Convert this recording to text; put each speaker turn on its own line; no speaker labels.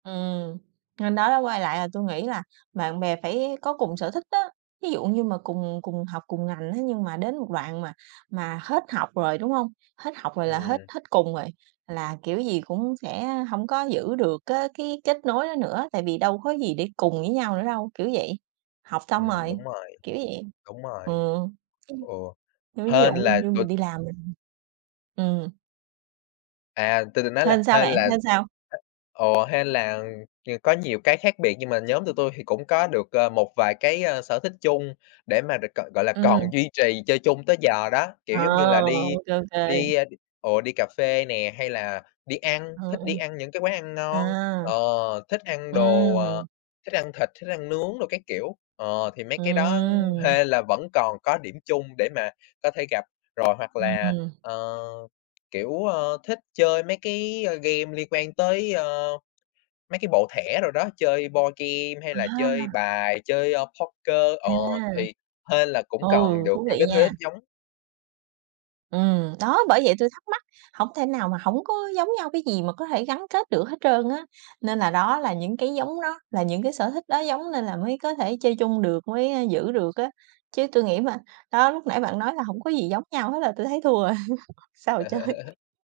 Ừm, nên đó đó, quay lại là tôi nghĩ là bạn bè phải có cùng sở thích á, ví dụ như mà cùng cùng học, cùng ngành, thế nhưng mà đến một đoạn mà mà hết học rồi, đúng hông? Hết học rồi là hết
Ừm.
hết cùng rồi, là kiểu gì cũng sẽ hổng có giữ được cá cái kết nối đó nữa, tại vì đâu có gì để cùng với nhau nữa đâu, kiểu vậy, học xong
Ừm,
rồi,
đúng rồi,
kiểu vậy.
đúng rồi.
Ừ, ừm.
Ồ,
Nói ví dụ
hên là
như
tụi
mình đi làm mình ừm.
À, tôi định nói là
Hên sao
hên
bạn,
là
hên sao?
ồ, hên là, ờ, có nhiều cái khác biệt nhưng mà nhóm tụi tui thì cũng có được, ờ, một vài cái, ơ, sở thích chung, để mà được gọi gọi là còn
Ừm.
duy trì chơi chung tới giờ đó.
À,
Kiểu, giống như là
ô
đi
kê, ô kê.
đi ồ, đi cà phê nè, hay là đi ăn,
Ừm,
thích đi
ừm.
ăn những cái quán ăn ngon,
À.
ờ, thích ăn đồ, ờ,
Ừm.
thích ăn thịt, thích ăn nướng đồ các kiểu. Ờ, thì mấy cái đó
Ừm.
hên là vẫn còn có điểm chung để mà có thể gặp. Rồi hoặc là,
Ừm.
ờ, kiểu, ơ, thích chơi mấy cái, ờ, game liên quan tới, ơ, mấy cái bộ thẻ đồ đó, chơi boardgame hay là chơi
À!
bài, chơi, ơ, poker. Ờ,
À.
thì hên là cũng còn
Ừ,
được
thú
những
vị
cái thứ
nha.
thích giống.
Ừm, đó, bởi vậy tôi thắc mắc, hổng thể nào mà hổng có giống nhau cái gì mà có thể gắn kết được hết trơn á. Nên là đó là những cái giống nó, là những cái sở thích đó giống nên là mới có thể chơi chung được, mới, ơ, giữ được á. Chứ tôi nghĩ mà đó lúc nãy bạn nói là hổng có gì giống nhau hết là tôi thấy thua rồi, sao mà chơi.